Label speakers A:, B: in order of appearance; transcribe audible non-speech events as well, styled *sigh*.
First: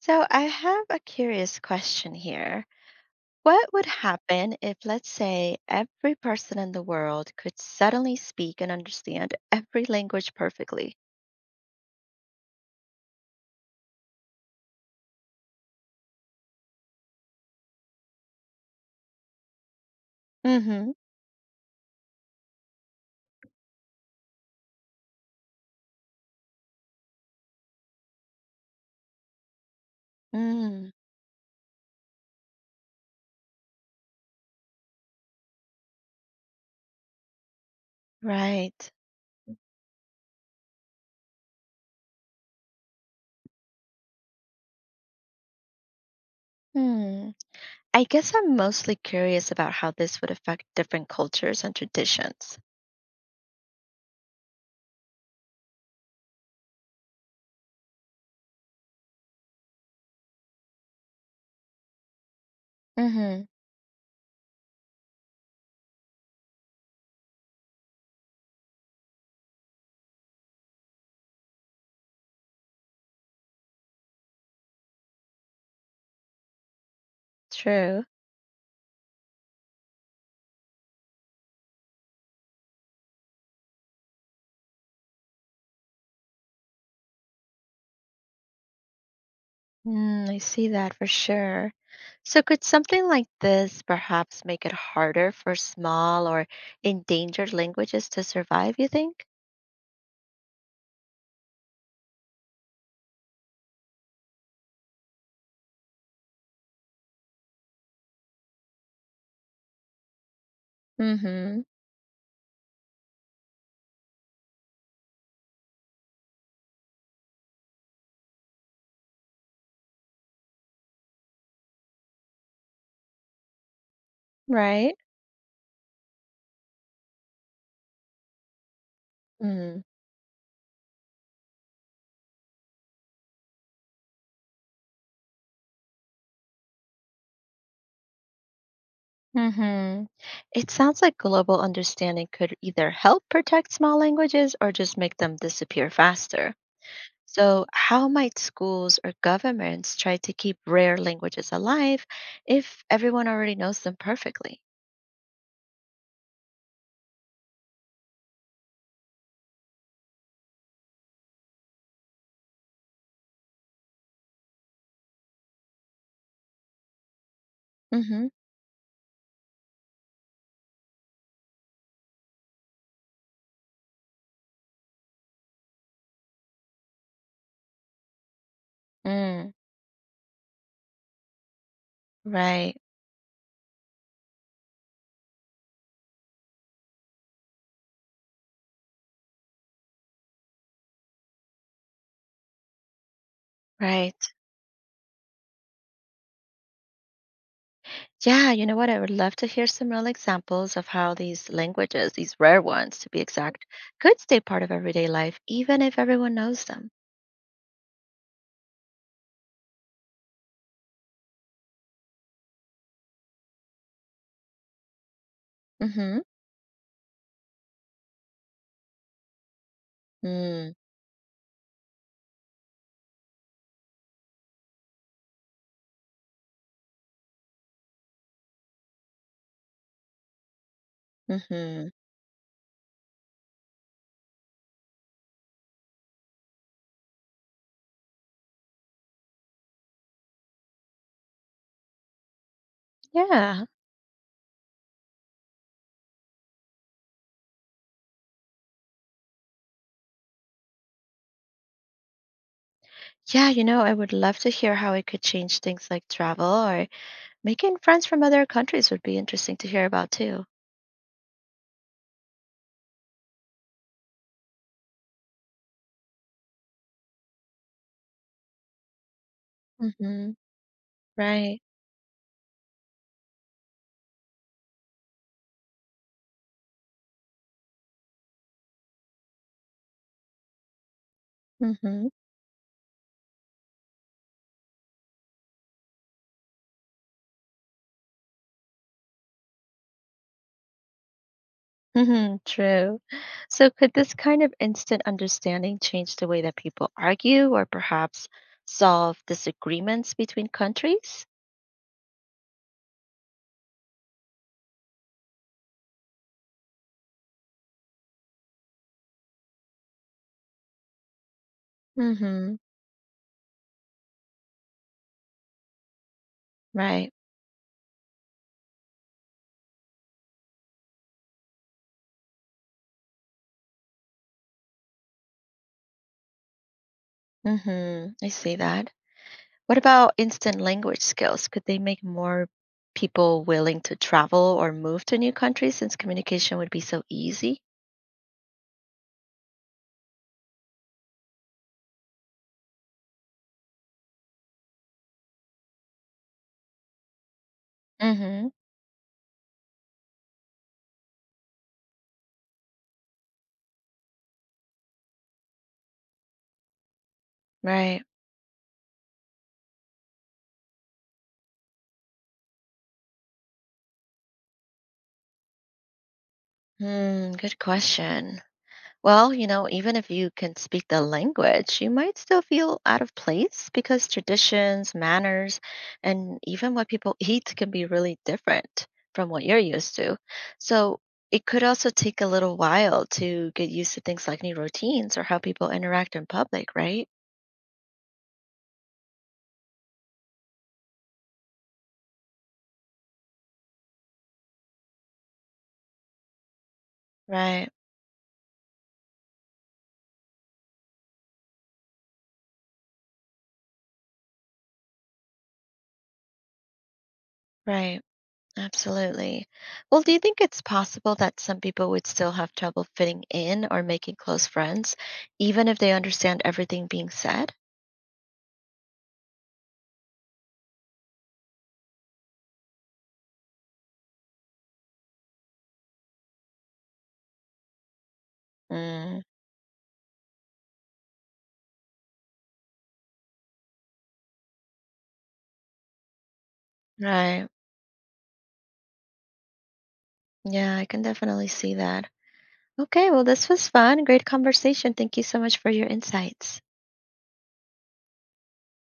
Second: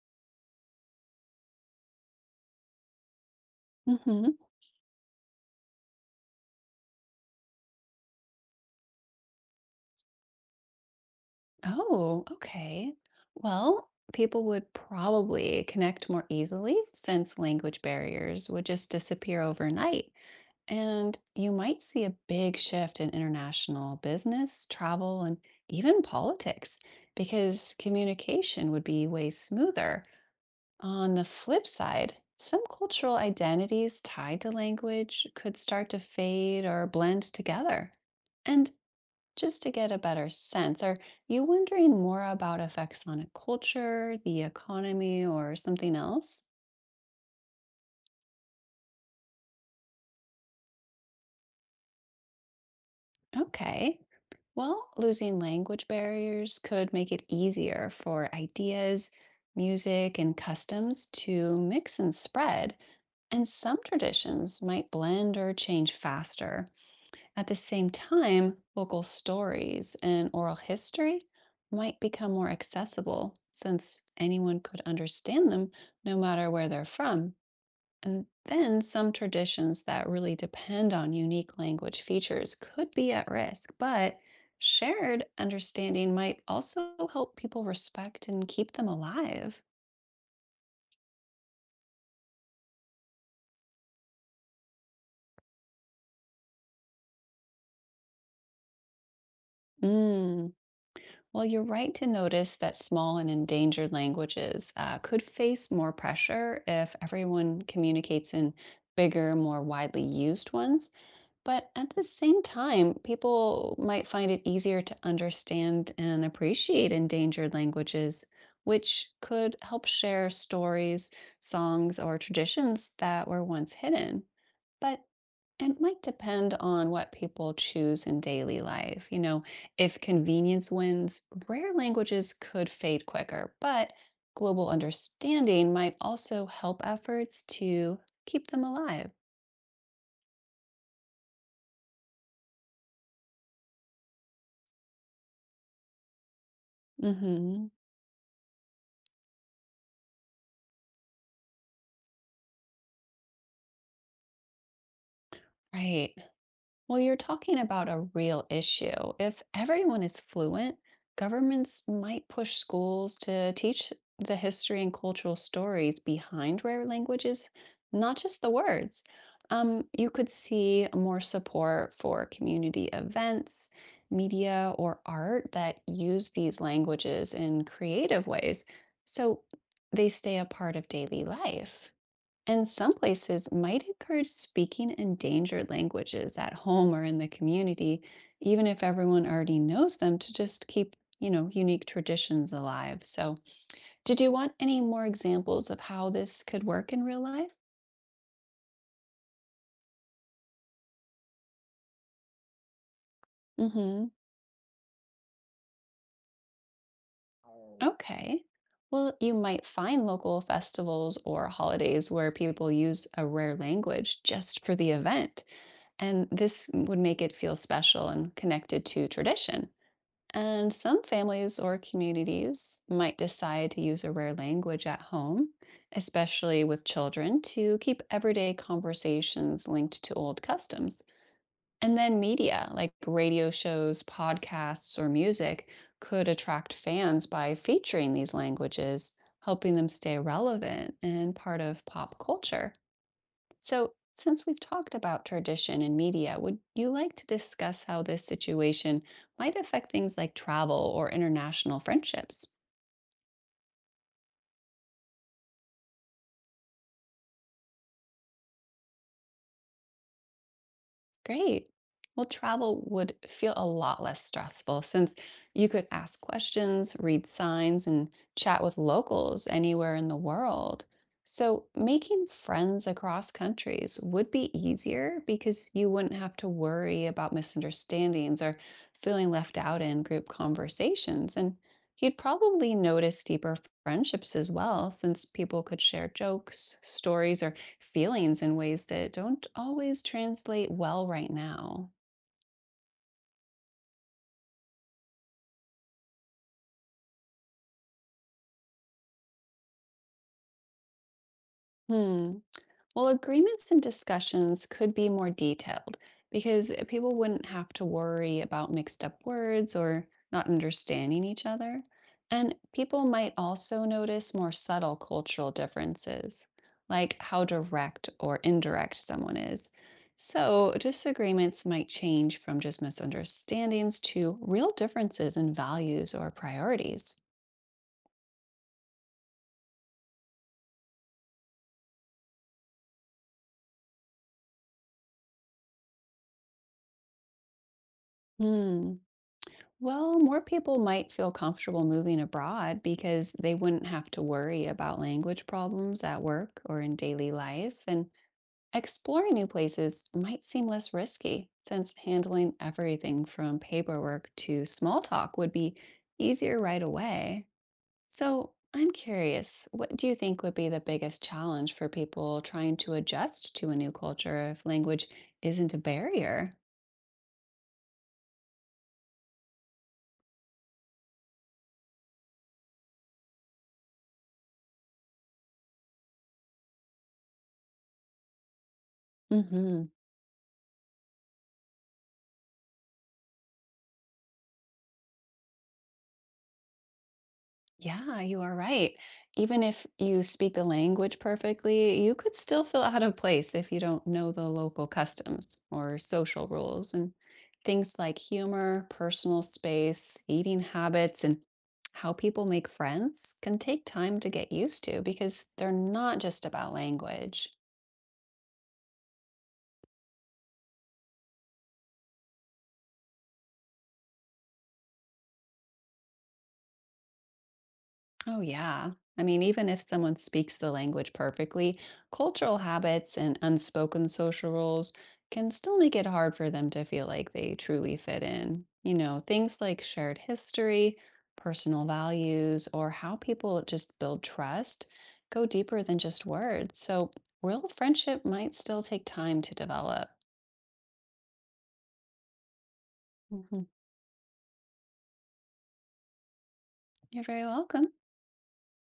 A: So I have a curious question here. What would
B: hmm
A: happen if, let's say, every person in the world could suddenly speak and understand every language perfectly?
B: Oh, okay. Well, people would probably connect more easily since language barriers would just disappear overnight.
A: Mm-hmm.
B: And you might see a big shift in international business, travel, and even politics because communication would be way smoother.
A: Mm,
B: On the flip side, some cultural identities tied to language could start to fade or blend together. And
A: right.
B: just to get a better sense, are you wondering more about effects on a culture, the economy, or something else?
A: Hmm. I guess I'm mostly curious about how this would affect different cultures and traditions.
B: Okay. Well, losing language barriers could make it easier for ideas, music, and customs to mix and spread,
A: Mm-hmm.
B: and some traditions might blend or change faster. At the same time, local stories and oral history might become more accessible since anyone could understand them no matter where they're from.
A: True.
B: And then some traditions that really depend on unique language features could be at risk, but shared understanding might also help people respect and keep them alive.
A: Mm, I see that for sure. So could something like this perhaps make it harder for small or endangered languages to survive, you think?
B: Mm. Well, you're right to notice that small and endangered languages could face more pressure if everyone communicates in bigger, more widely used ones.
A: Mm-hmm.
B: But at the same time, people might find it easier to understand and appreciate endangered languages, which could help share stories, songs, or traditions that were once hidden.
A: Right?
B: But it might depend on what people choose in daily life.
A: Mm.
B: If convenience wins, rare languages could fade quicker, but global understanding might also help efforts to keep them alive.
A: Mm-hmm. It sounds like global understanding could either help protect small languages or just make them disappear faster. So,
B: hmm
A: how might schools or governments try to keep rare languages alive if everyone already knows them perfectly?
B: Right. Well, you're talking about a real issue. If everyone is fluent, governments might push schools to teach the history and cultural stories behind rare languages, not
A: Mm-hmm.
B: just the words. You could see more support for community events, media, or art that use these languages in creative ways so
A: Mm,
B: they stay a part of daily life. And
A: right,
B: some places might encourage speaking endangered languages at home or in the community, even if everyone already knows them, to just keep unique traditions alive. So, did you
A: right.
B: want any more examples of how this could work in real life?
A: Yeah, you know what? I would love to hear some real examples of how these languages, these rare ones to be exact,
B: hmm
A: could stay part of everyday life even if everyone knows them.
B: Okay. Well, you might find local festivals or holidays where people use a rare language just for the event.
A: Mm-hmm.
B: And this would make it feel special and connected to tradition.
A: Mm,
B: And some families or communities might decide to use a rare language at home, especially with children, to keep everyday conversations linked to old customs.
A: hmm.
B: And then media, like radio shows, podcasts, or music, could attract fans by featuring these languages, helping them stay relevant and part of pop culture.
A: Yeah.
B: So, since we've talked about tradition and media, would you like to discuss how this situation might affect things like travel or international friendships?
A: Yeah, you know, I would love to hear how it could change things like travel or making friends from other countries would be interesting to hear about too.
B: Great. Well, travel would feel a lot less stressful since you could ask questions, read signs, and chat with locals anywhere in the
A: Mm-hmm.
B: world.
A: Right.
B: So, making friends across countries would be easier because you wouldn't have to worry about misunderstandings or feeling left out in group conversations. And
A: Mm-hmm.
B: you'd probably notice deeper friendships as well, since people could share jokes, stories, or feelings in ways that don't always translate well right now.
A: Mm-hmm. True. So could this kind of instant understanding change the way that people argue or perhaps solve disagreements between countries?
B: Hmm. Well, agreements and discussions could be more detailed because people wouldn't have to worry about mixed up words or not understanding each other. And
A: Mm-hmm.
B: people might also notice more subtle cultural differences,
A: Right.
B: like how direct or indirect someone is. So, disagreements might change from just misunderstandings to real differences in values or priorities.
A: Mm-hmm. I see that. What about instant language skills? Could they make more people willing to travel or move to new countries since communication would be so easy?
B: Hmm. Well, more people might feel comfortable moving abroad because they wouldn't have to worry about language problems at work or in daily life. And
A: Mm-hmm.
B: exploring new places might seem less risky since handling everything from paperwork to small talk would be easier right away.
A: Right.
B: So I'm curious, what do you think would be the biggest challenge for people trying to adjust to a new culture if language isn't a barrier?
A: Hmm, good question. Well, you know, even if you can speak the language, you might still feel out of place because traditions, manners, and even what people *laughs* eat can be really different from what you're
B: hmm
A: used to. So it could also take a little while to get used to things like new routines or how people interact in public, right?
B: Yeah, you are right. Even if you speak the language perfectly, you could still feel out of place if you don't know the local customs or social rules and
A: Right,
B: things like humor, personal space, eating habits, and how people make friends can take time to get used to because they're not just about language.
A: right. Absolutely. Well, do you think it's possible that some people would still have trouble fitting in or making close friends, even if they understand everything being said?
B: Oh, yeah. I mean, even if someone speaks the language perfectly, cultural habits and unspoken social rules can still make it hard for them to feel like they truly fit in.
A: Mm,
B: Things like shared history, personal values, or how people just build trust go deeper than just words. So,
A: right.
B: real friendship might still take time to develop.
A: Yeah, I can definitely see that. Okay, well, this
B: Mhm.
A: was fun. Great conversation. Thank you so much for your insights.
B: You're very welcome.